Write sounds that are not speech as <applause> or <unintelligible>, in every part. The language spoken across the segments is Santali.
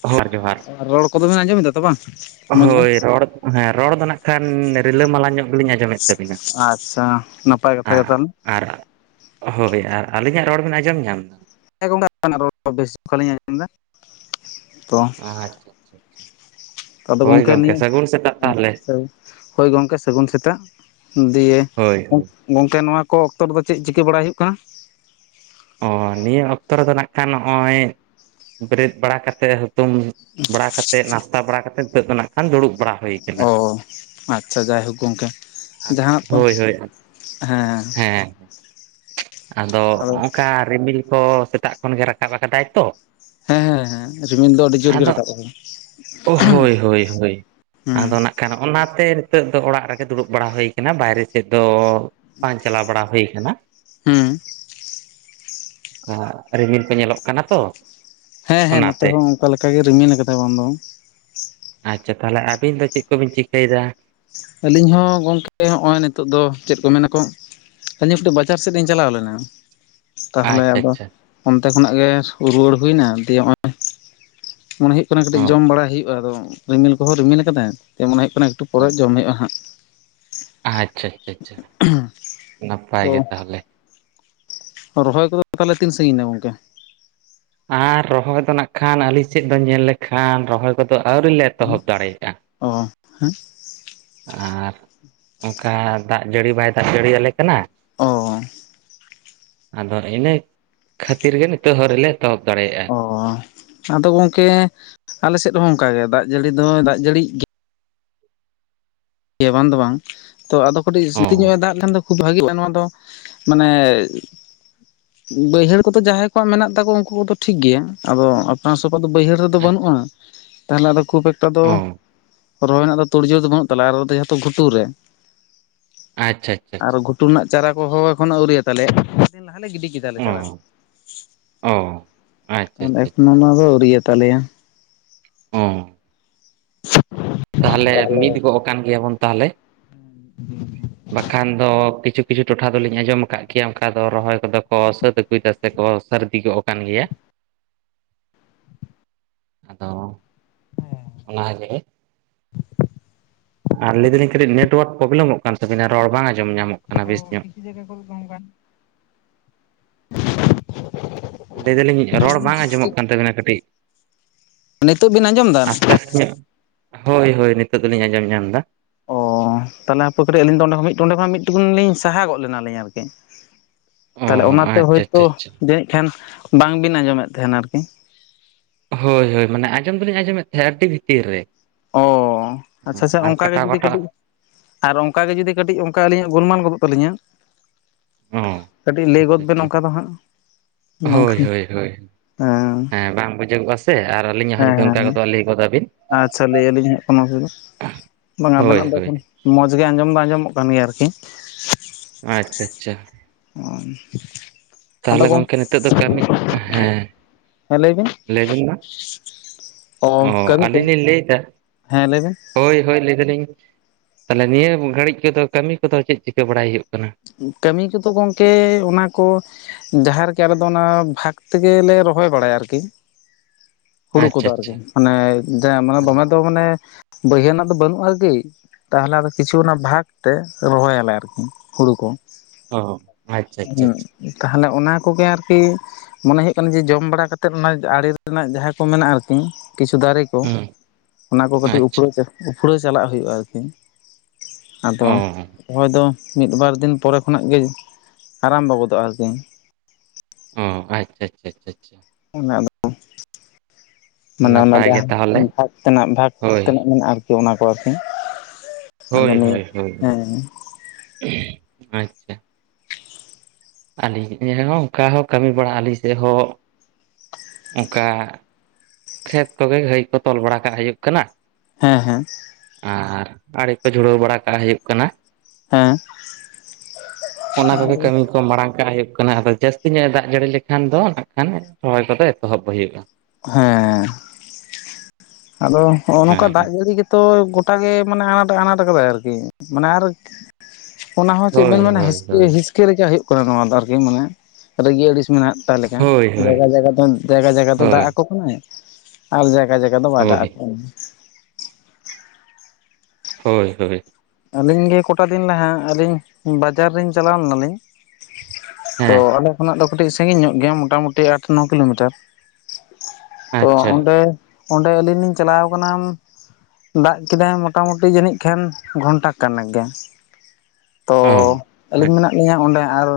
ᱡᱚᱦᱟᱨ ᱡᱚᱦᱟᱨ ᱟᱨ ᱨᱚᱲ ᱠᱚᱫᱚ ᱵᱮᱱ ᱟᱸᱡᱚᱢ ᱮᱫᱟ ᱛᱚ ᱵᱟᱝ ᱢᱚᱡᱽ ᱜᱮ? ᱦᱳᱭ ᱨᱚᱲ ᱦᱮᱸ ᱨᱚᱲ ᱫᱚ ᱱᱟᱜ ᱠᱷᱟᱱ ᱨᱤᱞᱟᱹᱢᱟᱞᱟ ᱧᱚᱜᱼᱟ ᱾ ᱟᱪᱪᱷᱟ ᱱᱟᱯᱟᱭ ᱠᱟᱛᱷᱟ ᱜᱮ ᱛᱟᱦᱚᱞᱮ ᱾ ᱟᱨ ᱦᱳᱭ, ᱟᱨ ᱟᱹᱞᱤᱧᱟᱜ ᱨᱚᱲ ᱵᱮᱱ ᱟᱸᱡᱚᱢ ᱧᱟᱢ? ᱦᱮᱸ, ᱜᱚᱝᱠᱮ <unintelligible> ᱨᱚᱲ ᱵᱮᱥ ᱜᱮ ᱞᱤᱧ ᱟᱸᱡᱚᱢᱮᱫᱟ ᱛᱚ ᱾ ᱮᱫᱟ ᱟᱪᱪᱷᱟ ᱟᱪᱪᱷᱟ ᱟᱪᱪᱷᱟ ᱾ ᱟᱫᱚ ᱜᱚᱝᱠᱮ ᱱᱤᱭᱟᱹ ᱦᱮᱸᱦᱳᱭ ᱜᱚᱝᱠᱮ, ᱥᱟᱹᱜᱩᱱ ᱥᱮᱛᱟᱜ ᱫᱤᱭᱮ ᱦᱳᱭ ᱦᱳᱭ ᱜᱚᱝᱠᱮ ᱱᱚᱣᱟ ᱠᱚ ᱚᱠᱛᱚ ᱨᱮᱫᱚ ᱪᱮᱫ ᱪᱤᱠᱟᱹ ᱵᱟᱲᱟᱭ ᱦᱩᱭᱩᱜ ᱠᱟᱱᱟ? ᱚ ᱱᱤᱭᱟᱹ ᱚᱠᱛᱚ ᱨᱮᱫᱚ ᱱᱟᱜ ᱠᱷᱟᱱ ᱱᱚᱜᱼᱚᱭ ᱵᱮᱨᱮᱫ ᱵᱟᱲᱟ ᱠᱟᱛᱮ ᱦᱩᱛᱩᱢ ᱵᱟᱲᱟ ᱠᱟᱛᱮᱫ ᱱᱟᱥᱛᱟ ᱵᱟᱲᱟ ᱠᱟᱛᱮᱫ ᱱᱤᱛᱚᱜ ᱫᱚ ᱱᱟᱜ ᱠᱷᱟᱱ ᱫᱩᱲᱩᱵ ᱵᱟᱲᱟ᱾ ᱦᱩᱭ ᱟᱠᱟᱱᱟ ᱚ ᱟᱪᱪᱷᱟ, ᱡᱟᱭᱦᱳᱠ ᱜᱚᱝᱠᱮ᱾ ᱟᱫᱚ ᱡᱟᱦᱟᱱᱟᱜ ᱠᱚ ᱦᱳᱭ ᱦᱳᱭ ᱦᱮᱸ ᱾ ᱟᱫᱚ ᱚᱠᱟ ᱨᱤᱢᱤᱞ ᱠᱚ ᱥᱮᱛᱟᱜ ᱠᱷᱚᱱ ᱜᱮ ᱨᱟᱠᱟᱵ ᱟᱠᱟᱫᱟᱭ ᱛᱚ ᱾ ᱦᱮᱸ ᱦᱮᱸ ᱦᱮᱸ ᱨᱤᱢᱤᱞ ᱫᱚ ᱟᱹᱰᱤ ᱡᱳᱨ ᱜᱮ ᱨᱟᱠᱟᱵ ᱠᱟᱱᱟ ᱾ ᱚ ᱦᱳᱭ ᱦᱳᱭ ᱦᱳᱭ, ᱦᱩᱸ ᱟᱫᱚ ᱱᱟᱜ ᱠᱟᱱᱟ ᱚᱱᱟᱛᱮ ᱱᱤᱛᱚᱜ ᱫᱚ ᱚᱲᱟᱜ ᱨᱮᱜᱮ ᱫᱩᱲᱩᱵ ᱵᱟᱲᱟ ᱦᱩᱭ ᱠᱟᱱᱟ, ᱵᱟᱭᱨᱮ ᱥᱮᱫ ᱫᱚ ᱵᱟᱝ ᱪᱟᱞᱟᱣ ᱵᱟᱲᱟ ᱦᱩᱭ ᱟᱠᱟᱱᱟ ᱾ ᱦᱩᱸ ᱾ ᱨᱤᱢᱤᱞ ᱠᱚ ᱧᱮᱞᱚᱜ ᱠᱟᱱᱟ ᱛᱚ ᱾ ᱦᱮᱸ ᱦᱮᱸ, ᱱᱚᱛᱮ ᱦᱚᱸ, ᱚᱱᱠᱟ ᱞᱮᱠᱟᱜᱮ ᱨᱤᱢᱤᱞ ᱟᱠᱟᱫᱟᱭ ᱵᱟᱝ ᱫᱚ ᱵᱟᱝ ᱟᱪᱪᱷᱟ, ᱛᱟᱦᱚᱞᱮ ᱟᱹᱵᱤᱱ ᱫᱚ ᱪᱮᱫ ᱠᱚᱵᱤᱱ ᱪᱤᱠᱟᱹᱭᱮᱫᱟ? ᱟᱹᱞᱤᱧ ᱦᱚᱸ ᱜᱚᱝᱠᱮ, ᱦᱚᱸᱜᱼᱚᱭ ᱱᱤᱛᱚᱜ ᱫᱚ ᱪᱮᱫ ᱠᱚ ᱢᱮᱱᱟᱠᱚ ᱟᱹᱞᱤᱧ ᱠᱟᱹᱴᱤᱡ ᱵᱟᱡᱟᱨ ᱥᱮᱫ ᱞᱤᱧ ᱪᱟᱞᱟᱣ ᱞᱮᱱᱟ ᱾ ᱛᱟᱦᱚᱞᱮ ᱟᱪᱪᱷᱟ ᱟᱫᱚ ᱟᱪᱪᱷᱟ ᱚᱱᱛᱮ ᱠᱷᱚᱱᱟᱜ ᱜᱮ ᱨᱩᱣᱟᱹᱲ ᱦᱩᱭᱱᱟ, ᱫᱤᱭᱮ ᱱᱚᱜᱼᱚᱭ ᱾ ᱢᱚᱱᱮ ᱦᱩᱭᱩᱜ ᱠᱟᱱᱟ ᱚ ᱠᱟᱹᱴᱤᱡ ᱡᱚᱢ ᱵᱟᱲᱟ ᱦᱩᱭᱩᱜᱼᱟ ᱾ᱟᱫᱚ ᱨᱤᱢᱤᱞ ᱠᱚᱦᱚᱸ ᱨᱤᱢᱤᱞ ᱟᱠᱟᱫᱟᱭ ᱢᱚᱱᱮ ᱦᱩᱭᱩᱜ ᱮᱠᱴᱩ ᱚ ᱯᱚᱨᱮ ᱡᱚᱢ ᱦᱩᱭᱩᱜᱼᱟ ᱦᱟᱸᱜ ᱾ ᱟᱪᱪᱷᱟ ᱟᱪᱪᱷᱟ ᱟᱪᱪᱷᱟ ᱾ ᱱᱟᱯᱟᱭ ᱛᱚ ᱜᱮ ᱛᱟᱦᱚᱞᱮ ᱾ ᱨᱚᱦᱚᱭ ᱠᱚᱫᱚ ᱛᱟᱦᱚᱞᱮ ᱛᱤᱱ ᱥᱟᱺᱜᱤᱧ ᱮᱱᱟ ᱜᱚᱝᱠᱮ? ᱟᱨ ᱨᱚᱦᱚᱭ ᱫᱚ ᱱᱟᱜ ᱠᱷᱟᱱ ᱟᱹᱞᱤᱧ ᱥᱮᱫ ᱫᱚ ᱧᱮᱞ ᱞᱮᱠᱷᱟᱱ ᱨᱚᱦᱚᱭ ᱠᱚᱫᱚ ᱟᱹᱣᱨᱤ ᱞᱮ ᱮᱛᱚᱦᱚᱵ ᱫᱟᱲᱮᱭᱟᱜᱼᱟ ᱚ ᱦᱮᱸ ᱾ ᱟᱨ ᱚᱱᱠᱟ ᱫᱟᱜ ᱡᱟᱹᱲᱤ ᱵᱟᱭ ᱫᱟᱜ ᱡᱟᱹᱲᱤᱭᱟᱞᱮ ᱠᱟᱱᱟ ᱾ ᱚᱸᱻ ᱾ ᱟᱫᱚ ᱤᱱᱟᱹ ᱠᱷᱟᱹᱛᱤᱨ ᱜᱮ ᱱᱤᱛᱚᱜ ᱦᱚᱸ ᱟᱹᱣᱨᱤ ᱨᱮᱞᱮ ᱮᱛᱚᱦᱚᱵ ᱫᱟᱲᱮᱭᱟᱜᱼᱟ ᱾ ᱚ ᱟᱫᱚ ᱜᱚᱝᱠᱮ ᱟᱞᱮ ᱥᱮᱫ ᱦᱚᱸ ᱚᱱᱠᱟ ᱜᱮ ᱫᱟᱜ ᱡᱟᱹᱲᱤ ᱫᱚ ᱫᱟᱜ ᱡᱟᱹᱲᱤ ᱜᱮ ᱵᱟᱝ ᱫᱚ ᱵᱟᱝ ᱛᱚ ᱟᱫᱚ ᱠᱟᱹᱴᱤᱡ ᱚ ᱥᱩᱛᱤᱧᱚᱜ ᱮ ᱫᱟᱜ ᱞᱮᱱᱠᱷᱟᱱ ᱫᱚ ᱠᱷᱩᱵ ᱵᱷᱟᱜᱤᱜᱼᱟ ᱱᱚᱣᱟ ᱫᱚ ᱢᱟᱱᱮ ᱵᱟᱹᱭᱦᱟᱹᱲ ᱠᱚᱫᱚ ᱡᱟᱦᱟᱸᱭ ᱠᱚᱣᱟᱜ ᱢᱮᱱᱟᱜ ᱛᱟᱠᱚ ᱩᱱᱠᱩ ᱠᱚᱫᱚ ᱴᱷᱤᱠ ᱜᱮᱭᱟ ᱟᱫᱚ ᱱᱚᱣᱟ ᱥᱚᱯᱷᱟ ᱫᱚ ᱵᱟᱹᱭᱦᱟᱹᱲ ᱨᱮ ᱫᱚ ᱵᱟ. ᱟᱪᱪᱷᱟ ᱱᱩᱜᱼᱟ ᱛᱟᱦᱞᱮ ᱟᱫᱚ ᱠᱷᱩᱵ ᱮᱠᱴᱟ ᱫᱚ ᱚ ᱨᱚᱦᱚᱭ ᱨᱮᱱᱟᱜ ᱫᱚ ᱛᱩᱲᱡᱳ ᱫᱚ ᱵᱟᱹᱱᱩᱜ ᱛᱟᱞᱮᱭᱟ ᱟᱨ ᱡᱮᱦᱮᱛᱩ ᱜᱷᱩᱴᱩ ᱨᱮ ᱟᱪᱪᱷᱟ ᱟᱪᱪᱷᱟ ᱟᱨ ᱟᱪᱪᱷᱟ ᱜᱷᱩ ᱴᱩ ᱨᱮᱱᱟᱜ ᱪᱟᱨᱟ ᱠᱚ ᱦᱚᱸ ᱮᱠᱷᱚᱱᱚ ᱟᱹᱣᱨᱤᱭᱟ ᱛᱟᱞᱮ ᱫᱤᱱ ᱞᱟᱦᱟᱞᱮ ᱜᱤᱰᱤ ᱠᱮᱫᱟᱞᱮ ᱪᱟᱨᱟ ᱠᱚ ᱚ ᱚ ᱟᱪᱪᱷᱟ ᱟᱪᱪᱷᱟ ᱮᱠᱷᱚᱱᱳ ᱟᱪᱪᱷᱟ ᱚᱱᱟ ᱫᱚ ᱟᱹᱣᱨᱤ ᱭᱟᱛᱟᱞᱮᱭᱟ᱾ ᱦᱚᱸᱻ <inaudible> ᱛᱟᱦᱮᱞᱮ ᱢᱤᱫ ᱜᱚᱜ ᱠᱟᱱ ᱜᱮᱭᱟᱵᱚᱱ ᱛᱟᱦᱮᱞᱮ᱾ ᱵᱟᱠᱷᱟᱱ ᱫᱚ ᱠᱤᱪᱷᱩᱼᱠᱤᱪᱷᱩ ᱴᱚᱴᱷᱟ ᱫᱚᱞᱤᱧ ᱟᱸᱡᱚᱢ ᱟᱠᱟᱫ ᱠᱮᱭᱟ ᱚᱱᱠᱟ ᱫᱚ ᱨᱚᱦᱚᱭ ᱠᱚᱫᱚ ᱠᱚ ᱥᱟᱹᱛ ᱟᱹᱜᱩᱭᱮᱫᱟ ᱥᱮᱠᱚ ᱥᱟᱹᱨᱫᱤ ᱜᱚᱜᱼᱟᱠᱟᱱ ᱜᱮᱭᱟ᱾ ᱟᱫᱚ ᱚᱱᱟᱜᱮ ᱟᱨ ᱞᱟᱹᱭ ᱫᱟᱹᱞᱤᱧ ᱠᱟᱹᱴᱤᱡ ᱱᱮᱴᱣᱟᱨᱠ ᱯᱨᱳᱵᱽᱞᱮᱢᱚᱜ ᱠᱟᱱ ᱛᱟᱹᱵᱤᱱᱟ ᱨᱚᱲ ᱵᱟᱝ ᱟᱸᱡᱚᱢ ᱧᱟᱢᱚᱜ ᱠᱟᱱᱟ ᱵᱮᱥ ᱧᱚᱜ ᱾ <inaudible> ᱞᱟᱹᱭ ᱫᱟᱞᱤᱧ ᱨᱚᱲ ᱵᱟᱝ ᱟᱸᱡᱚᱢᱚᱜ ᱠᱟᱱ ᱛᱟᱵᱤᱱᱟ ᱠᱟᱹᱴᱤᱡ ᱱᱤᱛᱚᱜ ᱵᱤᱱ ᱟᱸᱡᱚᱢ ᱮᱫᱟ? ᱦᱳᱭᱼᱦᱳᱭ ᱱᱤᱛᱚᱜ ᱫᱚᱞᱤᱧ ᱟᱸᱡᱚᱢ ᱧᱟᱢ ᱮᱫᱟ᱾ ᱚ ᱛᱟᱦᱚᱞᱮ ᱦᱟᱯᱮ ᱠᱟᱹᱴᱤᱡ ᱟᱹᱞᱤᱧ ᱫᱚᱸ ᱚᱸᱰᱮ ᱠᱷᱱᱟᱜ ᱢᱤᱫ ᱴᱩᱠᱩᱱ ᱞᱤᱧ ᱥᱟᱦᱟ ᱜᱚᱫ ᱞᱮᱱᱟᱞᱤᱧ ᱟᱨᱠᱤ᱾ ᱚ ᱛᱟᱦᱞᱮ ᱚᱱᱟᱛᱮ ᱟᱪᱪᱷᱟ ᱦᱳᱭᱛᱳ ᱟᱪᱪᱷᱟ ᱟᱪᱪᱷᱟ ᱡᱟᱹᱱᱤᱡ ᱠᱷᱟᱱ ᱵᱟᱝᱵᱤᱱ ᱟᱸᱡᱚᱢᱮᱫ ᱛᱟᱦᱮᱱᱟ ᱟᱨᱠᱤ᱾ ᱦᱳᱭᱼᱦᱳᱭ ᱢᱟᱱᱮ ᱟᱸᱡᱚᱢ ᱫᱚᱞᱤᱧ ᱟᱸᱡᱚᱢᱮᱫ ᱛᱟᱦᱮᱸᱫ ᱟᱹᱰᱤ ᱵᱷᱤᱛᱤᱨ ᱨᱮ᱾ ᱚᱻ ᱟᱪᱪᱷᱟᱼᱟᱪᱪᱷᱟ ᱟᱨ ᱚᱱᱠᱟᱜᱮ ᱠᱟᱴᱟᱣ ᱡᱩᱫᱤ ᱠᱟᱴᱟᱣ ᱠᱟᱹᱴᱤᱡ ᱟᱨ ᱚᱱᱠᱟ ᱜᱮ ᱡᱩᱫᱤ ᱠᱟ. ᱴᱤᱡ ᱚᱱᱠᱟ ᱜᱮ ᱟᱹᱞᱤᱧᱟᱜ ᱜᱩᱱᱢᱟᱱ ᱜᱚᱫᱚᱜ ᱛᱟᱹᱞᱤᱧᱟ ᱚ ᱠᱟᱹᱴᱤᱡ ᱞᱟᱹᱭ ᱜᱚᱫ ᱟᱪᱪᱷᱟ ᱵᱤᱱ ᱟᱪᱪᱷᱟ ᱚᱱᱠᱟ ᱫᱚ ᱦᱟᱸᱜ᱾ ᱦᱳᱭ ᱦᱳᱭ ᱦᱳᱭ ᱾ ᱦᱮᱸᱻ ᱦᱮᱸ ᱵᱟᱝ ᱵᱩᱡᱩᱜᱚᱜᱼᱟ ᱥᱮ ᱟᱨ ᱟᱹᱞᱤᱧᱟᱜ ᱦᱚᱸ ᱡᱩᱫᱤ ᱚᱱᱠᱟ ᱜᱚᱫᱚᱜ ᱞᱟᱹᱭ ᱜᱚᱫᱟᱵᱤᱱ᱾ ᱟᱪᱷᱟ ᱞᱟᱹᱭ ᱟᱹᱞᱤᱧ ᱦᱟᱸᱜ ᱠᱳᱱᱳ ᱚᱥᱩᱵᱤᱫᱟ ᱵᱟᱝ ᱦᱳᱭ ᱟᱵᱮᱱᱟᱜ ᱫᱚ ᱦᱳᱭ ᱮᱠᱷᱚᱱ ᱢᱚᱸᱡᱽ ᱜᱮ ᱟᱸᱡᱚᱢ ᱫᱚ ᱟᱸᱡᱚᱢᱚᱜ ᱠᱟᱱ ᱜᱮᱭᱟ ᱟᱨᱠᱤ ᱾ ᱟᱪᱪᱷᱟᱼᱟᱪᱪᱷᱟ <unintelligible> ᱟᱸᱫᱚ ᱛᱟᱦᱚᱞᱮ ᱜᱚᱢ ᱜᱚᱝᱠᱮ ᱱᱤᱛᱚᱜ ᱫᱚ ᱠᱟᱹᱢᱤ ᱦᱮᱸ ᱦᱮᱸ ᱞᱟᱹᱭ ᱵᱤᱱ ᱞᱟᱹᱭᱵᱤᱱ ᱢᱟ ᱚ ᱠᱟᱹᱢᱤ ᱠᱚ ᱦᱮᱸ ᱞᱟᱹᱭᱵᱮᱱ ᱦᱳᱭᱼᱦᱳᱭ ᱞᱟᱹᱭ ᱮᱫᱟᱞᱤᱧ ᱛᱟᱦᱚᱞᱮ ᱱᱤᱭᱟᱹ ᱜᱷᱟᱹᱲᱤᱡ ᱠᱚᱫᱚ ᱠᱟᱹᱢᱤ ᱠᱚᱫᱚ ᱪᱮᱫ ᱪᱤᱠᱟᱹ ᱵᱟᱲᱟᱭ ᱦᱩᱭᱩᱜ ᱠᱟᱱᱟ? ᱠᱟᱹᱢᱤ ᱠᱚᱫᱚ ᱜᱚᱢᱠᱮ ᱚᱱᱟ ᱠᱚ ᱡᱟᱦᱟᱸ ᱨᱮᱜᱮ ᱟᱞᱮᱫᱚ ᱚᱱᱟ ᱵᱷᱟᱜᱽ ᱛᱮᱜᱮᱞᱮ ᱨᱚᱦᱚᱭ ᱵᱟᱲᱟᱭᱟ ᱟᱨᱠᱤ ᱦᱩᱲᱩ ᱟᱪᱪᱷᱟ ᱠᱚᱫᱚ ᱟᱨᱠᱤ ᱟᱪᱪᱷᱟ ᱢᱟᱱᱮᱼᱢᱟᱱᱮ ᱫᱚᱢᱮ ᱫᱚ ᱢᱟᱱᱮ ᱵᱟᱹᱭᱦᱟᱹᱲ ᱨᱮᱱᱟᱜ ᱫᱚ ᱵᱟᱹᱱᱩᱜ ᱟᱨᱠᱤ ᱛᱟᱦᱚᱞᱮ ᱟᱫᱚ ᱠᱤᱪᱷᱩ ᱚᱱᱟ ᱵᱷᱟᱜᱽ ᱛᱮ ᱨᱚᱦᱚᱭᱟᱞᱮ ᱟᱨᱠᱤ ᱦᱩᱲᱩ ᱠᱚ᱾ ᱚ ᱦᱚ ᱟᱪᱪᱷᱟᱻᱟᱪᱪᱷᱟᱻ ᱟᱪᱪᱷᱟᱻ ᱛᱟᱦᱚᱞᱮ ᱚᱱᱟ ᱠᱚᱜᱮ ᱟᱨᱠᱤ ᱢᱚᱱᱮ ᱦᱩᱭᱩᱜ ᱠᱟᱱᱟ ᱡᱮ ᱡᱚᱢ ᱵᱟᱲᱟ ᱠᱟᱛᱮᱫ ᱚᱱᱟ ᱟᱲᱮ ᱨᱮᱱᱟᱜ ᱡᱟᱦᱟᱸ ᱠᱚ ᱢᱮᱱᱟᱜᱼᱟ ᱟᱨᱠᱤ ᱠᱤᱪᱷᱩ ᱫᱟᱨᱮ ᱦᱩᱸ <unintelligible> ᱚᱱᱟ ᱠᱚ ᱠᱟᱹᱴᱤᱡ ᱟᱪᱪᱷᱟ ᱩᱯᱷᱲᱟ ᱩᱠᱷᱲᱟᱹᱣ ᱪᱟᱞᱟᱜ ᱦᱩᱭᱩᱜᱼᱟ ᱟᱨᱠᱤ ᱟᱫᱚ ᱚ ᱚᱠᱚᱭ ᱫᱚ ᱢᱤᱫ ᱵᱟᱨ ᱫᱤᱱ ᱯᱚᱨᱮ ᱠᱷᱚᱱᱟᱜ ᱜᱮ ᱟᱨᱟᱢᱵᱷᱚ ᱜᱚᱫᱚᱜ-ᱟ ᱟᱨᱠᱤ ᱚᱻ ᱟᱪᱪᱷᱟᱻ ᱟᱪᱷᱟᱻ ᱟᱪᱷᱟᱻ ᱟᱪᱟ ᱚᱱᱟᱫᱚ ᱢᱟᱱᱮ ᱚᱱᱟ ᱱᱟᱯᱟᱭ ᱜᱮ ᱡᱟᱦᱟᱸ ᱛᱟᱦᱚᱞᱮ ᱵᱷᱟᱜᱽ ᱛᱮᱱᱟᱜ ᱵᱷᱟᱜᱽ ᱦᱳᱭ ᱛᱮᱱᱟᱜ ᱢᱮᱱᱟᱜ-ᱟ ᱟᱨᱠᱤ ᱚᱱᱟ ᱠᱚ ᱟᱨᱠᱤ, ᱦᱳᱭ ᱟᱫᱚ ᱱᱤᱭᱟᱹ ᱦᱳᱭ ᱦᱳᱭ ᱦᱮᱸ ᱦᱮᱸ᱾ ᱟᱪᱪᱷᱟ ᱟᱹᱞᱤᱧ ᱦᱚᱸ ᱚᱱᱠᱟ ᱦᱚᱸ ᱠᱟᱹᱢᱤ ᱵᱟᱲᱟᱜ ᱟᱹᱞᱤᱧ ᱥᱮᱫ ᱦᱚᱸ ᱚᱱᱠᱟ ᱠᱷᱮᱛ ᱛᱚᱵᱮ ᱜᱟᱹᱭ ᱠᱚ ᱛᱚᱞ ᱵᱟᱲᱟ ᱠᱟᱜ ᱦᱩᱭᱩᱜ ᱠᱟᱱᱟ᱾ ᱦᱮᱸ ᱦᱮᱸ ᱟᱨ ᱟᱹᱲᱮ ᱠᱚ ᱡᱩᱲᱟᱹᱣ ᱵᱟᱲᱟ ᱠᱟᱜ ᱦᱩᱭᱩᱜ ᱠᱟᱱᱟ᱾ ᱦᱮᱸ ᱚᱱᱟ ᱠᱚᱜᱮ ᱠᱟᱹᱢᱤ ᱠᱚ ᱢᱟᱲᱟᱝ ᱠᱟᱜ ᱦᱩᱭᱩᱜ ᱠᱟᱱᱟ ᱟᱫᱚ ᱡᱟᱹᱥᱛᱤ ᱧᱚᱜ ᱮ ᱫᱟᱜ ᱡᱟᱹᱲᱤ ᱞᱮᱠᱷᱟᱱ ᱫᱚ ᱱᱟᱜ ᱠᱷᱟᱱ ᱨᱚᱦᱚᱭ ᱠᱚᱫᱚ ᱮᱛᱚᱦᱚᱵ ᱦᱩᱭᱩᱜᱼᱟ ᱦᱮᱸ ᱟᱫᱚ ᱦᱚᱸ ᱚ ᱱᱚᱝᱠᱟ ᱫᱟᱜ ᱦᱮᱸ ᱡᱟᱹᱲᱤ ᱜᱮᱼᱼ ᱛᱚ ᱜᱚᱴᱟᱜ ᱜᱮ ᱢᱟᱱᱮ ᱟᱱᱟᱴ ᱟᱱᱟᱴ ᱠᱟᱫᱟᱭ ᱟᱨᱠᱤ ᱢᱟᱱᱮ ᱟᱨᱼᱼ ᱚᱱᱟ ᱦᱚᱸ ᱪᱮᱫ ᱦᱳᱭ ᱵᱮᱱ ᱢᱮᱱᱟ ᱦᱳᱭ ᱦᱤᱥᱠᱤᱼᱼ ᱦᱳᱭ ᱦᱤᱥᱠᱟ ᱞᱮᱠᱟ ᱦᱩᱭᱩᱜ ᱠᱟᱱᱟ ᱱᱚᱣᱟ ᱫᱚ ᱟᱨᱠᱤ ᱢᱟᱱᱮ ᱨᱟᱹᱜᱤ ᱟᱹᱲᱤᱥ ᱢᱮᱱᱟᱜᱼᱼ ᱚᱠᱟ ᱞᱮᱠᱟ ᱦᱳᱭ ᱦᱳᱭ ᱡᱟᱭᱜᱟ ᱡᱟᱭᱜᱟ ᱡᱟᱭᱜᱟ ᱡᱟᱭᱜᱟ ᱫᱚ ᱫᱟᱜ ᱦᱳᱭ ᱟᱠᱚ ᱠᱟᱱᱟᱭ ᱟᱨ ᱡᱟᱭᱜᱟ ᱡᱟᱭᱜᱟ ᱾ ᱠᱚᱫᱚ ᱫᱚ ᱵᱟᱭ ᱫᱟᱜ ᱦᱳᱭ ᱟᱠᱚ᱾ ᱦᱳᱭ ᱦᱳᱭ ᱟᱹᱞᱤᱧ ᱜᱮ ᱠᱚᱴᱟ ᱫᱤᱱ ᱱᱟᱜ ᱟᱹᱞᱤᱧ ᱵᱟᱡᱟᱨ ᱨᱤᱧ ᱪᱟᱞᱟᱣ ᱞᱮᱱᱟᱞᱤᱧ ᱛᱚ ᱦᱮᱸ ᱟᱞᱮ ᱠᱷᱚᱱᱟᱜ ᱫᱚ ᱠᱟᱹᱴᱤᱡ ᱥᱟᱺᱜᱤᱧ ᱧᱚᱜ ᱜᱮᱭᱟ ᱢᱚᱴᱟᱢᱩᱴᱤ ᱟᱴ ᱱᱚ ᱠᱤᱞᱳᱢᱤᱴᱟᱨ ᱛᱚ ᱟᱪᱪᱷᱟ ᱚᱸᱰᱮ ᱚᱸᱰᱮ ᱟᱞᱤᱧ ᱞᱤᱧ ᱪᱟᱞᱟᱣ ᱠᱟᱱᱟ ᱫᱟᱜ ᱠᱮᱫᱟᱭ ᱢᱚᱴᱟᱢᱩᱴᱤ ᱡᱟᱹᱱᱤᱡ ᱠᱷᱟᱱ ᱜᱷᱚᱱᱴᱟ ᱠᱟᱱ ᱜᱮ ᱛᱚ ᱚ ᱟᱹᱞᱤᱧ ᱟᱪᱪᱷᱟ ᱢᱮᱱᱟᱜ ᱞᱤᱧᱟᱹ ᱚᱸᱰᱮ ᱟᱨ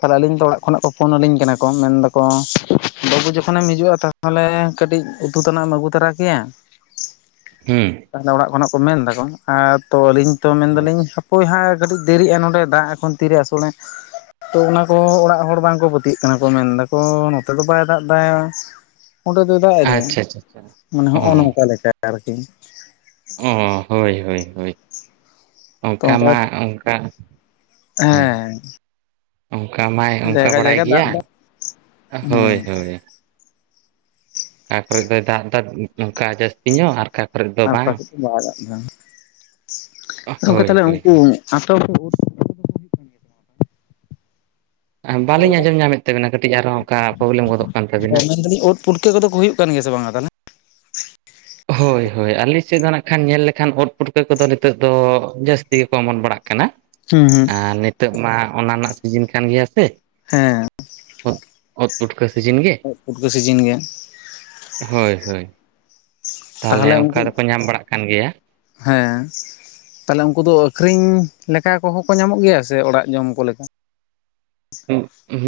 ᱛᱟᱦᱚᱞᱮ ᱟᱹᱞᱤᱧ ᱛᱚ ᱚᱲᱟᱜ ᱠᱷᱚᱱᱟᱜ ᱠᱚ ᱯᱷᱳᱱ ᱟᱹᱞᱤᱧ ᱠᱟᱱᱟ ᱠᱚ ᱢᱮᱱ ᱫᱟᱠᱚ ᱵᱟᱹᱵᱩ ᱡᱚᱠᱷᱚᱱᱮᱢ ᱦᱤᱡᱩᱜᱼᱟ ᱛᱼᱼ ᱛᱟᱦᱚᱞᱮ ᱠᱟᱹᱴᱤᱡ ᱩᱛᱩ ᱛᱮᱟᱱᱟᱜ ᱮᱢ ᱟᱹᱜᱩ ᱛᱚᱨᱟ ᱠᱮᱭᱟ ᱦᱩᱸ ᱛᱟᱦᱚᱞᱮ ᱚᱲᱟᱜ ᱠᱷᱚᱱᱟᱜ ᱠᱚ ᱢᱮᱱ ᱮᱫᱟᱠᱚ ᱟᱨ ᱛᱚ ᱟᱹᱞᱤᱧ ᱛᱚ ᱢᱮᱱᱫᱟᱞᱤᱧ ᱟᱪᱪᱷᱟ ᱦᱟᱯᱳᱭ ᱦᱟᱸᱜ ᱠᱟᱹᱴᱤᱡ ᱫᱮᱨᱤᱜᱼᱟ ᱱᱚᱸᱰᱮ ᱫᱟᱜ ᱮᱠᱷᱚᱱ ᱛᱤᱨᱮ ᱟᱥᱳᱲᱟᱭ ᱛᱚ ᱚᱱᱟ ᱠᱚ ᱚᱲᱟᱜ ᱦᱚᱲ ᱵᱟᱝᱠᱚ ᱯᱟᱹᱛᱭᱟᱹᱜ ᱠᱟᱱᱟ ᱠᱚ ᱢᱮᱱ ᱫᱟᱠᱚ ᱱᱚᱛᱮ ᱫᱚ ᱵᱟᱭ ᱫᱟᱜ ᱫᱟᱭ <unintelligible> ᱚᱸᱰᱮ ᱫᱚᱭ ᱫᱟᱜ ᱮᱫᱟᱭ ᱟᱪᱪᱷᱟ ᱟᱪᱪᱷᱟ ᱢᱟᱱᱮ ᱚ ᱦᱚᱜᱼᱚᱭ ᱱᱚᱝᱠᱟ ᱞᱮᱠᱟ ᱟᱨᱠᱤ ᱚ ᱦᱳᱭ ᱦᱳᱭ ᱦᱳᱭ ᱚᱱᱠᱟ ᱢᱟ ᱚᱱᱠᱟ ᱦᱮᱸ ᱚᱱᱠᱟ ᱢᱟᱭ ᱚᱱᱠᱟ ᱡᱟᱭᱜᱟ ᱵᱟᱲᱟᱭ ᱡᱟᱭᱜᱟ ᱫᱟᱜ ᱜᱮᱭᱟ ᱫᱚ ᱦᱳᱭ ᱦᱮᱸ ᱦᱳᱭ ᱚᱠᱟ ᱠᱚᱨᱮ ᱫᱚᱜᱼ ᱫᱟᱜ ᱫᱟᱭ ᱱᱚᱝᱠᱟ ᱡᱟᱹᱥᱛᱤ ᱧᱚᱜ ᱟᱨ ᱚᱠᱟ ᱠᱚᱨᱮ ᱫᱚ ᱟᱨ ᱚᱠᱟ ᱵᱟᱝ ᱵᱟᱭᱟᱜᱫᱟ ᱟ ᱜᱚᱢᱠᱮ ᱦᱳᱭ ᱛᱟᱦᱚᱞᱮ ᱦᱳᱭ ᱩᱱᱠᱩ ᱟᱛᱳ ᱦᱚᱲᱠᱚ ᱵᱷᱳᱨ ᱟ ᱵᱟᱹᱞᱤᱧ ᱟᱸᱡᱚᱢ ᱧᱟᱢᱮᱫ ᱛᱟᱵᱤᱱᱟ ᱠᱟᱹᱴᱤᱡ ᱟᱨᱦᱚᱸ ᱚᱱᱠᱟ ᱯᱨᱚᱵᱞᱮᱢ ᱜᱚᱫᱚᱜ ᱠᱟᱱ ᱛᱟᱵᱤᱱᱟ ᱢᱮᱱᱫᱟᱞᱤᱧ ᱩᱫ ᱯᱩᱴᱠᱟᱹ ᱠᱚᱫᱚ ᱠᱚ ᱦᱩᱭᱩᱜ ᱠᱟᱱ ᱜᱮᱭᱟ ᱥᱮ ᱵᱟᱝ ᱛᱟᱦᱚᱞᱮ ᱦᱳᱭ ᱦᱳᱭ ᱟᱞᱮ ᱥᱮᱫ ᱫᱚ ᱱᱟᱜ ᱠᱷᱟᱱ ᱦᱚᱭ ᱦᱚᱭ ᱟᱞᱮ ᱥᱮᱱ ᱫᱚ ᱱᱟᱜ ᱠᱷᱟᱱ ᱧᱮᱞ ᱞᱮᱠᱷᱟᱱ ᱩᱫ ᱯᱩᱴᱠᱟᱹ ᱠᱚᱫᱚ ᱱᱤᱛᱚᱜ ᱫᱚ ᱡᱟᱹᱥᱛᱤ ᱜᱮᱠᱚ ᱚᱢᱚᱱ ᱵᱟᱲᱟᱜ ᱠᱟᱱᱟ ᱦᱩᱸ ᱦᱩᱸ ᱟᱨ ᱱᱤᱛᱳ ᱢᱟ ᱚᱱᱟ ᱨᱮᱱᱟᱜ ᱥᱤᱡᱤᱱ ᱠᱟᱱ ᱜᱮᱭᱟ ᱥᱮ ᱦᱮᱸ ᱩᱫ, ᱯᱩᱴᱠᱟᱹ ᱥᱤᱡᱤᱱ ᱜᱮ ᱩᱫ ᱯᱩᱴᱠᱟᱹ ᱥᱤᱡᱤᱱ ᱜᱮ ᱦᱳᱭ ᱦᱳᱭ ᱛᱟᱦᱚᱞᱮ ᱚᱱᱠᱟ ᱫᱚᱠᱚ ᱧᱟᱢ ᱵᱟᱲᱟᱜ ᱠᱟᱱ ᱜᱮᱭᱟ ᱦᱮᱸ ᱛᱟᱦᱚᱞᱮ ᱩᱱᱠᱩ ᱫᱚ ᱟᱹᱠᱷᱨᱤᱧ ᱞᱮᱠᱟ ᱠᱚᱦᱚᱸ ᱠᱚ ᱧᱟᱢᱚᱜ ᱜᱮᱭᱟ ᱥᱮ ᱚᱲᱟᱜ ᱡᱚᱢ ᱠᱚ ᱞᱮᱠᱟ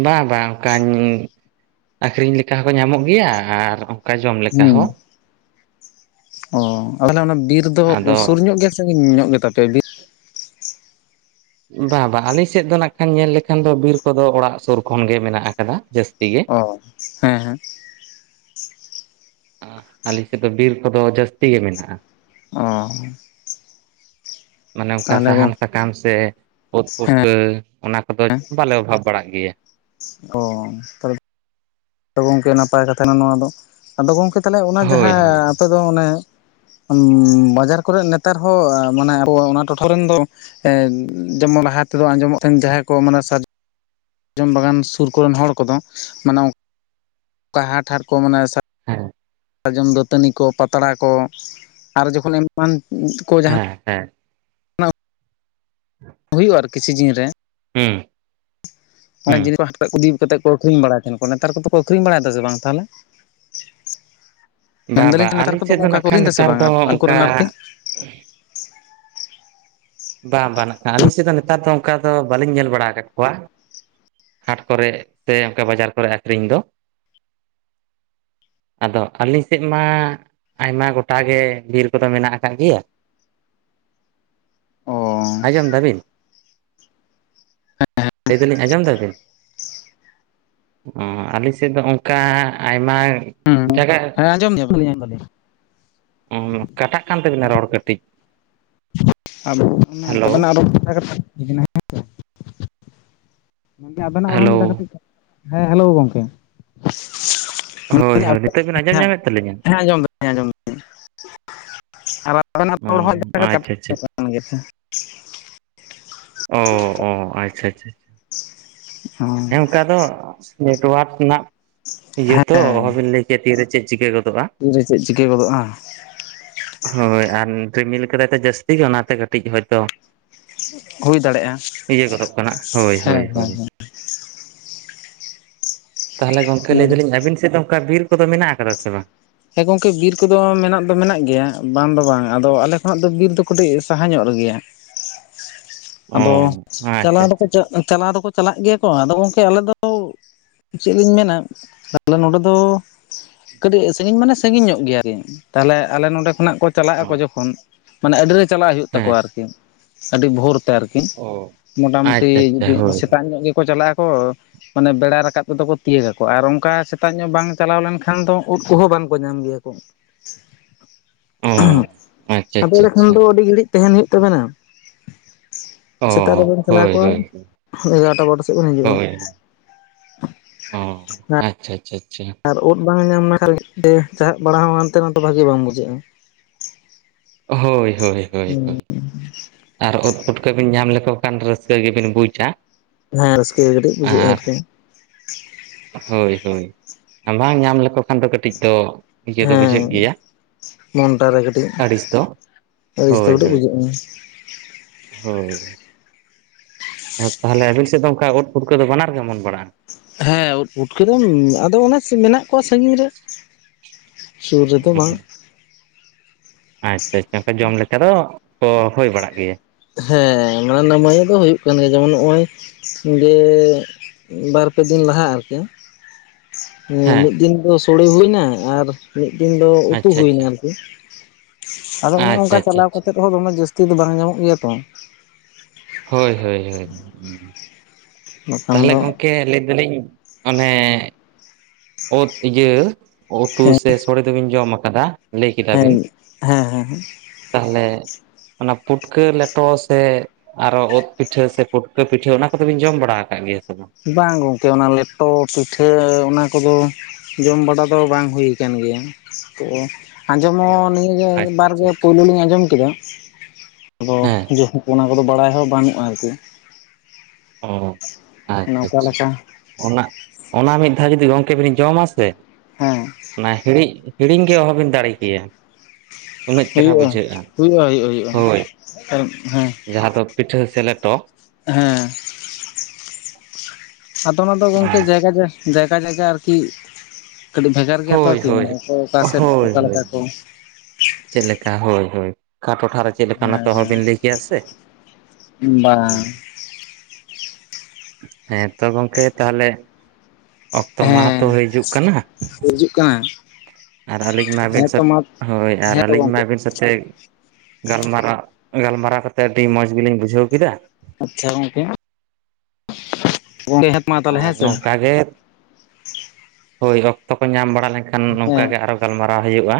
ᱵᱟᱝ ᱵᱟᱝ ᱚᱱᱠᱟᱧ ᱟᱠᱷᱨᱤᱧ ᱞᱮᱠᱟ ᱦᱚᱸᱠᱚ ᱧᱟᱢᱚᱜ ᱜᱮᱭᱟ ᱟᱨᱼᱼ ᱚᱱᱠᱟ ᱡᱚᱢ ᱞᱮᱠᱟ ᱦᱩᱸ ᱦᱚᱸ ᱚ ᱛᱟᱦᱚᱞᱮ ᱚᱱᱟ ᱵᱤᱨ ᱫᱚ ᱥᱩᱨ ᱟᱫᱚ ᱧᱚᱜ ᱜᱮ ᱥᱮ ᱧᱚᱜ ᱜᱮᱛᱟᱯᱮᱭᱟ ᱵᱤᱨ ᱵᱟ ᱵᱟᱝ ᱟᱞᱤᱧ ᱥᱮᱫ ᱫᱚ ᱱᱟᱜ ᱠᱷᱟᱱ ᱧᱮᱞ ᱞᱮᱠᱷᱟᱱ ᱫᱚ ᱵᱤᱨ ᱠᱚᱫᱚ ᱚᱲᱟᱜ ᱥᱩᱨ ᱠᱷᱚᱱ ᱜᱮ ᱢᱮᱱᱟᱜ ᱟᱠᱟᱫᱟ ᱡᱟᱹᱥᱛᱤ ᱜᱮ ᱚ ᱦᱮᱸ ᱦᱮᱸ ᱟ ᱟᱞᱮ ᱥᱮᱫ ᱫᱚ ᱵᱤᱨ ᱠᱚᱫᱚ ᱡᱟᱹᱥᱛᱤ ᱜᱮ ᱢᱮᱱᱟᱜᱼᱟ ᱚ ᱢᱟᱱᱮ ᱚᱱᱠᱟ ᱛᱟᱦᱚᱞᱮ ᱜᱚ ᱥᱟᱦᱟᱱ ᱥᱟᱠᱟᱢ ᱥᱮ ᱩᱫ ᱦᱮᱸ ᱯᱩᱴᱠᱟᱹ ᱚᱱᱟ ᱠᱚᱫᱚ ᱵᱟᱞᱮ ᱚᱵᱷᱟᱵ ᱵᱟᱲᱟᱜ ᱜᱮᱭᱟ ᱚ ᱛᱟᱦᱞᱮᱫᱚ ᱛᱚ ᱜᱚᱢᱠᱮ ᱱᱟᱯᱟᱭ ᱠᱟᱛᱷᱟ ᱠᱟᱱᱟ ᱱᱚᱣᱟ ᱫᱚ ᱟᱫᱚ ᱜᱚᱢᱠᱮ ᱛᱟᱦᱚᱞᱮ ᱚᱱᱟ ᱦᱳᱭ ᱡᱟᱦᱟᱸ ᱦᱳᱭ ᱟᱯᱮ ᱫᱚ ᱚᱱᱮ ᱵᱟᱡᱟᱨ ᱠᱚᱨᱮ ᱱᱮᱛᱟᱨ ᱦᱚᱸ ᱢᱟᱱᱮ ᱟᱵᱚ ᱚᱱᱟ ᱴᱚᱴᱷᱟ ᱨᱤᱱ ᱫᱚ ᱡᱮᱢᱚᱱ ᱦᱟᱴ ᱨᱮᱫᱚ ᱟᱸᱡᱚᱢᱚᱜ ᱛᱟᱦᱮᱱ ᱡᱟᱦᱟᱸᱭ ᱠᱚ ᱢᱟᱱᱮ ᱥᱟᱨᱡ ᱥᱟᱨᱡᱚᱢ ᱵᱟᱜᱟᱱ <unintelligible> ᱥᱩᱨ ᱠᱚᱨᱮᱱ ᱦᱚᱲ ᱠᱚᱫᱚ ᱢᱟᱱᱮ ᱚᱠᱟ ᱦᱟᱴ ᱦᱟᱴ ᱠᱚ ᱢᱟᱱᱮ ᱦᱮᱸ ᱥᱟᱨᱡᱚᱢ ᱫᱟᱹᱛᱟᱹᱱᱤ ᱠᱚ ᱯᱟᱛᱲᱟ ᱠᱚ ᱟᱨ ᱡᱚᱠᱷᱚᱱ ᱮᱢᱟᱱ ᱠᱚ ᱦᱮᱸ <unintelligible> ᱦ <unintelligible> ᱦᱮ <unintelligible> ᱦᱩᱭᱩᱜ-ᱟ ᱟᱨ ᱠᱤᱪᱷᱩ ᱫᱤᱱ ᱨᱮ ᱦᱩᱸ ᱦᱩᱸ ᱡᱤᱱᱤᱥ ᱠᱚ ᱦᱟᱴ ᱤᱫᱤ ᱠᱟᱛᱮᱫ ᱠᱚ ᱟᱹᱷᱨᱤᱧ ᱵᱟᱲᱟᱭ ᱛᱟᱦᱮᱱ ᱠᱚ ᱱᱮᱛᱟᱨ ᱠᱚᱫᱚᱠᱚ ᱟᱹᱠᱷᱨᱤᱧ ᱵᱟᱲᱟᱭᱮᱫᱟ ᱥᱮ ᱵᱟᱝ ᱛᱟᱦᱚᱞᱮ ᱵᱟ ᱵᱟ ᱢᱮᱱᱫᱟᱞᱤᱧ ᱟᱞᱮ ᱱᱮᱛᱟᱨ ᱠᱚᱫᱚ ᱥᱮᱫ ᱫᱚ ᱚᱱᱠᱟ ᱱᱟᱜ ᱠᱚ ᱠᱷᱟᱱ ᱟᱹᱠᱷᱨᱤᱧ ᱮᱫᱟ ᱥᱮ ᱱᱮᱛᱟᱨ ᱵᱟᱝ ᱫᱚ ᱟᱹᱛᱩ ᱚᱱᱠᱟ ᱠᱚᱨᱮᱱ ᱟᱨᱠᱤ ᱵᱟᱝ ᱵᱟᱝ ᱟᱹᱞᱤᱧ ᱥᱮᱫ ᱫᱚ ᱱᱮᱛᱟᱨ ᱫᱚ ᱚᱱᱠᱟ ᱫᱚ ᱵᱟᱹᱞᱤᱧ ᱧᱮᱞ ᱵᱟᱲᱟ ᱟᱠᱟᱫ ᱠᱚᱣᱟ ᱦᱟᱴ ᱠᱚᱨᱮ ᱥᱮ ᱚᱱᱠᱟ ᱵᱟᱡᱟᱨ ᱠᱚᱨᱮ ᱟᱠᱷᱨᱤᱧ ᱫᱚ ᱟᱫᱚ ᱟᱹᱞᱤ ᱥᱮᱫ ᱢᱟ ᱟᱭᱢᱟ ᱜᱚᱴᱟᱜ ᱜᱮ ᱵᱤᱨ ᱠᱚᱫᱚ ᱢᱮᱱᱟᱜ ᱟᱠᱟᱫ ᱜᱮᱭᱟ ᱚ ᱟᱸᱡᱚᱢ ᱮᱫᱟᱵᱤᱱ ᱞᱟᱹᱭ ᱫᱟᱞᱤᱧ ᱟᱸᱡᱚᱢ ᱮᱫᱟᱵᱤᱱ ᱦᱩᱸ ᱟᱞᱤᱧ ᱥᱮᱫ ᱫᱚ ᱚᱱᱠᱟ ᱟᱭᱢᱟ ᱦᱩᱸ ᱮᱴᱟᱜᱟᱜ ᱦᱮᱸ ᱟᱸᱡᱚᱢ ᱧᱟᱢ ᱫᱟᱞᱤᱧ <unintelligible> ᱠᱟᱴᱟᱜ ᱠᱟᱱ ᱛᱟᱵᱤᱱᱟ ᱨᱚᱲ ᱠᱟᱹᱴᱤᱡ ᱟᱛ ᱦᱮᱞᱳ <unintelligible> ᱢᱮᱱ ᱮᱫᱟᱞᱤᱧ ᱟᱵᱤᱱᱟᱜ ᱦᱚᱸ ᱨᱚᱲ ᱦᱮᱞᱳ ᱠᱟᱹᱴᱤᱡ ᱦᱮᱸ ᱦᱮᱞᱳ ᱜᱚᱝᱠᱮ ᱦᱳᱭ ᱦᱳᱭ ᱱᱤᱛᱚᱜ ᱵᱤᱱ ᱟᱸᱡᱚᱢ ᱧᱟᱢᱮᱫ ᱛᱟᱹᱞᱤᱧᱟ ᱟᱸᱡᱚᱢ ᱦᱮᱸ ᱟᱸᱡᱚᱢ ᱮᱫᱟᱞᱤᱧ ᱟᱵᱟᱨ ᱚᱵᱤᱱᱟᱜ ᱚ ᱨᱚᱲ ᱦᱚᱸ ᱠᱟᱴᱟᱜ ᱟᱪᱪᱷᱟ ᱟᱪᱪᱷᱟ <unintelligible> ᱚᱱᱟ ᱜᱮ ᱥᱮ ᱚ ᱚ ᱟᱪᱪᱷᱟ ᱟᱪᱪᱷᱟ ᱦ ᱦᱮᱸ <unintelligible> ᱚᱱᱠᱟ ᱫᱚ ᱱᱮᱴᱣᱟᱨᱠ ᱨᱮᱱᱟᱜ ᱤᱭᱟᱹ ᱛᱚ ᱦᱮᱸ ᱚᱦᱚᱵᱤᱱ ᱞᱟᱹᱭ ᱠᱮᱭᱟ ᱛᱤᱨᱮ ᱪᱮᱫ ᱪᱤᱠᱟᱹ ᱜᱚᱫᱚᱜ-ᱟ ᱛᱤ ᱨᱮ ᱪᱮᱫ ᱪᱤᱠᱟᱹ ᱜᱚᱫᱚᱜ-ᱟ ᱦᱚᱭ ᱟᱨ ᱨᱤᱢᱤᱞ ᱟᱠᱟᱫᱟᱭ ᱛᱚ ᱡᱟᱹᱥᱛᱤ ᱜᱮ ᱚᱱᱟᱛᱮ ᱠᱟᱹᱴᱤᱡ ᱦᱚᱭᱛᱚ ᱦᱩᱭ ᱫᱟᱲᱮᱭᱟᱜᱼᱟ ᱤᱭᱟᱹ ᱜᱚᱫᱚᱜ ᱠᱟᱱᱟ ᱦᱳᱭ ᱦᱳᱭ ᱦᱮᱸ ᱦᱮᱸ ᱦᱮᱸ ᱛᱟᱦᱚᱞᱮ ᱜᱚᱝᱠᱮ ᱚᱱᱟ ᱞᱟᱹᱭ ᱫᱚ᱾ ᱫᱟᱞᱤᱧ ᱟᱵᱤᱱ ᱥᱮᱫ ᱫᱚ ᱚᱱᱠᱟ ᱵᱤᱨ ᱠᱚᱫᱚ ᱢᱮᱱᱟᱜ ᱟᱠᱟᱫᱟ ᱥᱮ ᱵᱟᱝ ᱦᱮᱸ ᱜᱚᱢᱠᱮ ᱵᱤᱨ ᱠᱚᱫᱚ ᱢᱮᱱᱟᱜ ᱫᱚ ᱢᱮᱱᱟᱜ ᱜᱮᱭᱟ ᱵᱟᱝ ᱫᱚ ᱵᱟᱝ ᱟᱫᱚ ᱟᱞᱮ ᱠᱷᱚᱱᱟᱜ ᱫᱚ ᱵᱤᱨ ᱫᱚ ᱠᱟᱹᱴᱤᱡ ᱥᱟᱦᱟ ᱧᱚᱜ ᱨᱮᱜᱮᱭᱟ <inaudible> ᱟᱫᱚ ᱟᱪᱪᱷᱟ ᱟᱪᱪᱷᱟ ᱪᱟᱞᱟᱣ ᱫᱚᱠᱚ ᱪᱟᱞᱟᱜ ᱜᱮᱭᱟ ᱠᱚ ᱟᱫᱚ ᱜᱚᱝᱠᱮ ᱟᱞᱮ ᱫᱚ ᱪᱮᱫ ᱞᱤᱧ ᱢᱮᱱᱟ ᱛᱟᱦᱚᱞᱮ ᱱᱚᱰᱮ ᱫᱚ ᱠᱟᱹᱴᱤᱡ ᱥᱟᱺᱜᱤᱧ ᱢᱟᱱᱮ ᱥᱟᱺᱜᱤᱧ ᱧᱚᱜ ᱜᱮᱭᱟᱠᱤ ᱛᱟᱦᱚᱞᱮ ᱟᱞᱮ ᱱᱚᱸᱰᱮ ᱠᱷᱚᱱᱟᱜ ᱠᱚ ᱪᱟᱞᱟᱜ ᱚ ᱟᱠᱚ ᱡᱚᱠᱷᱚᱱ ᱢᱟᱱᱮ ᱟᱹᱰᱤ ᱨᱮ ᱪᱟᱞᱟᱜ ᱦᱩᱭᱩᱜ ᱦᱮᱸ ᱛᱟᱠᱚᱣᱟ ᱟᱨᱠᱤ ᱟᱹᱰᱤ ᱵᱷᱳᱨ ᱛᱮ ᱟᱨᱠᱤ ᱚ ᱢᱚᱴᱟᱢᱩᱴᱤ ᱟᱪᱪᱷᱟ ᱟᱪᱪᱷᱟ ᱦᱳᱭ ᱥᱮᱛᱟᱜ ᱧᱚᱜ ᱜᱮᱠᱚ ᱪᱟᱞᱟᱜ ᱟᱠᱚ ᱢᱟᱱᱮ ᱵᱮᱲᱟ ᱨᱟᱠᱟᱵ ᱛᱮᱫᱚ ᱠᱚ ᱛᱤᱭᱟᱜᱟᱠᱚ ᱟᱨ ᱚᱱᱠᱟ ᱥᱮᱛᱟᱜ ᱧᱚᱜ ᱵᱟᱝ ᱪᱟᱞᱟᱣ ᱞᱮᱱᱠᱷᱟᱱ ᱫᱚ ᱩᱫ ᱠᱩᱦᱚᱸ ᱵᱟᱝᱠᱚ ᱧᱟᱢ ᱜᱮᱭᱟ ᱠᱚ ᱚ ᱟᱪᱪᱷᱟ ᱟᱫᱚ ᱟᱪᱪᱷᱟ ᱮᱱᱮᱠᱷᱟᱱ ᱟᱪᱪᱷᱟ ᱫᱚ ᱟᱹᱰᱤ ᱜᱷᱟᱹᱲᱤᱡ ᱛᱟᱸᱦᱮᱱ ᱦᱩᱭᱩᱜ ᱛᱟᱵᱤᱱᱟ ᱥᱮᱛᱟᱜ ᱚ ᱨᱮᱵᱮᱱ ᱪᱟᱞᱟᱣ ᱦᱳᱭ ᱦᱳᱭ ᱠᱚᱜ-ᱟ ᱮᱜᱟᱨᱚᱴᱟ ᱵᱚᱨᱚᱴᱟ ᱥᱮᱫ ᱵᱤᱱ ᱦᱤᱡᱩᱜ-ᱟ ᱚᱸ ᱟᱪᱪᱷᱟ ᱟᱪᱪᱷᱟ ᱟᱪᱪᱷᱟ ᱟᱨ ᱩᱫ ᱵᱟᱝ ᱧᱟᱢ ᱞᱮᱠᱷᱟᱱ ᱜᱮ ᱪᱟᱦᱟᱵ ᱵᱟᱲᱟ ᱦᱚᱸ ᱦᱟᱱᱛᱮ ᱱᱚᱛᱮ ᱵᱷᱟᱹᱜᱤ ᱵᱟᱝ ᱵᱩᱡᱷᱟᱹᱜ-ᱟ ᱦᱳᱭ ᱦᱳᱭ ᱦᱳᱭ ᱦᱳᱭ ᱟᱨ ᱩᱫ ᱯᱩᱴᱠᱟᱹ ᱵᱤᱱ ᱧᱟᱢ ᱞᱮᱠᱚ ᱠᱷᱟᱱ ᱨᱟᱹᱥᱠᱟᱹ ᱜᱮᱵᱤᱱ ᱵᱩᱡᱽᱼᱟ ᱦᱮᱸ ᱨᱟᱹᱥᱠᱟᱹ ᱜᱮ ᱠᱟᱹᱴᱤᱡ ᱵᱩᱡᱷᱟᱹᱜ-ᱟ ᱟᱨᱠᱤ ᱦᱳᱭ ᱦᱳᱭ ᱵᱟᱝ ᱧᱟᱢ ᱞᱮᱠᱚ ᱠᱷᱟᱱ ᱫᱚ ᱠᱟᱹᱴᱤᱡ ᱫᱚ ᱤᱭᱟᱹ ᱫᱚ ᱵᱩᱡᱷᱟᱹᱜ ᱜᱮᱭᱟ ᱢᱚᱱᱴᱟᱨᱮ ᱠᱟᱹᱴᱤᱡ ᱟᱹᱲᱤᱥ ᱫᱚ ᱨᱥᱠᱟᱹ ᱦᱳᱭ ᱠᱟᱹᱴᱤᱡ ᱦᱳᱭ ᱵᱩᱡᱷᱟᱹᱜ ᱜᱮ ᱦᱳᱭ ᱛᱟᱦᱚᱞᱮ ᱟᱵᱤᱱ ᱥᱮᱫ ᱫᱚ ᱚᱱᱠᱟ ᱩᱫ ᱯᱩᱴᱠᱟᱹ ᱫᱚ ᱵᱟᱱᱟᱨ ᱜᱮ ᱚᱢᱚᱱ ᱵᱟᱲᱟᱜᱼᱟ ᱦᱮᱸ ᱯᱩᱴᱠᱟᱹ ᱫᱚ ᱟᱫᱚ ᱚᱱᱮ ᱢᱮᱱᱟᱜ ᱠᱚᱣᱟ ᱥᱟᱹᱜᱤᱧ ᱨᱮ ᱥᱩᱨ ᱚ, ᱨᱮᱫᱚ ᱵᱟᱝ ᱟᱪᱪᱷᱟ ᱟᱪᱪᱷᱟ ᱚᱱᱠᱟ ᱡᱚᱢ ᱞᱮᱠᱟ ᱫᱚ ᱛᱚ ᱦᱩᱭ ᱵᱟᱲᱟᱜ ᱜᱮᱭᱟ᱾ ᱦᱮᱸ ᱢᱟᱱᱮ ᱱᱟᱢᱟᱭᱮ ᱫᱚ ᱦᱩᱭᱩᱜ ᱠᱟᱱ ᱜᱮᱭᱟ ᱡᱮᱢᱚᱱ ᱱᱚᱜᱼᱚᱭ ᱡᱮ ᱵᱟᱨ ᱯᱮ ᱫᱤᱱ ᱞᱟᱦᱟᱜ ᱟᱨ ᱠᱤ᱾ <inaudible> ᱢᱤᱫ ᱫᱤᱱ ᱫᱚ ᱥᱳᱲᱮ ᱦᱩᱭᱱᱟ ᱟᱨ ᱢᱤᱫ ᱫᱤᱱ ᱫᱚ ᱩᱛᱩ ᱟᱪᱪᱷᱟ ᱦᱩᱭᱱᱟ ᱟᱪᱪᱷᱟ ᱟᱨᱠᱤ᱾ ᱟᱫᱚ ᱚᱱᱮ ᱟᱪᱪᱷᱟ ᱚᱱᱠᱟ ᱟᱪᱪᱷᱟ ᱪᱟᱞᱟᱣ ᱟᱪᱪᱷᱟ ᱠᱟᱛᱮᱜ ᱨᱮᱦᱚᱸ ᱫᱚᱢᱮ ᱡᱟᱹᱥᱛᱤ ᱫᱚ ᱵᱟᱝ ᱧᱟᱢᱚᱜ ᱜᱮᱭᱟ ᱛᱚ᱾ ᱦᱳᱭ ᱦᱳᱭ ᱦᱳᱭ ᱵᱟᱠᱷᱟᱱ ᱛᱟᱦᱚᱞᱮ ᱫᱚ ᱜᱚᱝᱠᱮ ᱞᱟᱹᱭ ᱫᱟᱞᱤᱧ ᱚᱱᱮ- <unintelligible> ᱤᱭᱟᱹ ᱩᱛᱩ ᱥᱮ ᱥᱳᱲᱮ ᱫᱚᱵᱤᱱ ᱡᱚᱢ ᱟᱠᱟᱫᱟ᱾ ᱞᱟᱹᱭ ᱠᱮᱫᱟ ᱦᱮᱸ ᱦᱮᱸ ᱵᱤᱱ ᱦᱮᱸ ᱦᱮᱸ ᱛᱟᱦᱚᱞᱮ᱾ ᱚᱱᱟ ᱯᱩᱴᱠᱟᱹ ᱞᱮᱴᱚ ᱥᱮ ᱟᱨᱚ ᱚᱛ ᱯᱤᱴᱷᱟᱹ ᱥᱮ ᱯᱩᱴᱠᱟᱹ ᱯᱤᱴᱷᱟᱹ ᱚᱱᱟ ᱠᱚᱫᱚᱚᱵᱤᱱ ᱡᱚᱢ ᱵᱟᱲᱟ ᱟᱠᱟᱫ ᱜᱮᱭᱟ ᱥᱮ ᱵᱟᱝ? ᱵᱟᱝ ᱜᱚᱝᱠᱮ ᱚᱱᱟ ᱞᱮᱴᱚ, ᱯᱤᱴᱷᱟᱹ ᱚᱱᱟ ᱠᱚᱫᱚ ᱡᱚᱢ ᱵᱟᱲᱟ ᱫᱚ ᱵᱟᱝ ᱦᱩᱭ ᱟᱠᱟᱱ ᱜᱮᱭᱟ ᱛᱚ ᱟᱸᱡᱚᱢ ᱚ ᱦᱚᱸ ᱟᱪᱪᱷᱟ ᱱᱤᱭᱟᱹᱵᱟᱨ ᱟᱪᱪᱷᱟ ᱜᱮ ᱟᱪᱪᱷᱟ ᱯᱳᱭᱞᱳ ᱞᱤᱧ ᱟᱸᱡᱚᱢ ᱠᱮᱫᱟ᱾ ᱟᱫᱚ ᱦᱮᱸ <unintelligible> ᱚᱱᱟ ᱠᱚᱫᱚ ᱵᱟᱲᱟᱭ ᱦᱚᱸ ᱵᱟᱹᱱᱩᱜᱼᱟ ᱟᱨᱠᱤ᱾ ᱚ ᱚᱱᱟ ᱟᱪᱪᱷᱟ ᱚᱠᱟ ᱟᱪᱪᱷᱟ ᱞᱮᱠᱟ ᱚᱱᱟ ᱚᱱᱟ ᱢᱤᱫ ᱫᱷᱟᱣ ᱡᱩᱫᱤ ᱜᱚᱝᱠᱮ ᱵᱤᱱ ᱡᱚᱢᱟ ᱥᱮ- ᱦᱮᱸ ᱦᱤᱲᱧ ᱦᱤᱲᱤᱧ ᱜᱮ ᱚᱦᱚᱵᱤᱱ ᱫᱟᱲᱮ ᱠᱮᱭᱟ᱾ ᱩᱱᱟᱹᱜ ᱪᱮᱨᱦᱟ ᱦᱩᱭᱩᱜᱼᱟ ᱵᱩᱡᱷᱟᱹᱜᱼᱟ ᱦᱩᱭᱩᱜᱼᱟ ᱦᱩᱭᱩᱜᱼᱟ ᱦᱩᱭᱩᱜᱼᱟ ᱦᱳᱭ ᱟᱨ ᱦᱮᱸ ᱡᱟᱦᱟᱸ ᱫᱚ ᱯᱤᱴᱷᱟᱹ ᱥᱮ ᱞᱮᱴᱚ ᱦᱮᱸ ᱟᱫᱚ ᱚᱱᱟᱫᱚ ᱜᱚᱝᱠᱮ ᱡᱟᱭᱜᱟ ᱡᱟᱭᱜᱟ ᱟᱨᱠᱤ ᱠᱟᱹᱴᱤᱡ ᱵᱷᱮᱜᱟᱨ ᱜᱮᱭᱟ ᱛᱚ ᱦᱳᱭ ᱟᱨᱠᱤ ᱦᱳᱭ ᱢᱟᱱᱮ ᱚᱠᱟᱥᱮᱫ ᱚᱠᱟ ᱞᱮᱠᱟ ᱠᱚ ᱪᱮᱫᱮ ᱞᱮᱠᱟ ᱦᱳᱭ ᱦᱳᱭ ᱚᱠᱟ ᱴᱚᱴᱷᱟᱨ ᱨᱮ᱾ ᱪᱮᱫ ᱞᱮᱠᱟᱱᱟᱜ ᱛᱚ ᱟᱦᱚ ᱵᱤᱱ ᱦᱮᱸ ᱞᱟᱹᱭ ᱠᱮᱭᱟ ᱥᱮ᱾ ᱵᱟᱝ <unintelligible> ᱦᱮᱸ ᱛᱚ ᱜᱚᱝᱠᱮ ᱛᱟᱦᱚᱞᱮ ᱚᱠᱛᱚ ᱢᱟᱦᱟ ᱦᱮᱸ ᱛᱚ ᱦᱤᱡᱩᱜ ᱠᱟᱱᱟ᱾ ᱦᱤᱡᱩᱜ ᱠᱟᱱᱟ᱾ ᱟᱨ ᱟᱹᱞᱤᱧ ᱟᱵᱤᱱ ᱦᱮᱸ ᱛᱚ ᱢᱟ <unintelligible> ᱦᱳᱭ ᱟᱨ ᱦᱮᱸ ᱛᱚ ᱟᱹᱞᱤᱧ ᱜᱚᱝᱠᱮ ᱟᱵᱤᱱ ᱥᱟᱶ ᱛᱮ ᱜᱟᱞᱢᱟᱨᱟᱣ ᱜᱟᱞᱢᱟᱨᱟᱣ ᱠᱟᱛᱮᱜ ᱟᱹᱰᱤ ᱢᱚᱸᱡᱽ ᱜᱮᱞᱤᱧ ᱵᱩᱡᱷᱟᱹᱣ ᱠᱮᱫᱟ᱾ ᱟᱪᱪᱷᱟ ᱜᱚᱝᱠᱮ <inaudible> ᱟᱨ ᱥᱮ ᱱᱚᱝᱠᱟ ᱜᱮ ᱦᱳᱭ ᱚᱠᱛᱚ ᱠᱚ ᱧᱟᱢ ᱵᱟᱲᱟ ᱞᱮᱱᱠᱷᱟᱱ ᱱᱚᱝᱠᱟ ᱦᱮᱸ ᱜᱮ ᱟᱨᱚ ᱜᱟᱞᱢᱟᱨᱟᱣ ᱦᱩᱭᱩᱜᱼᱟ᱾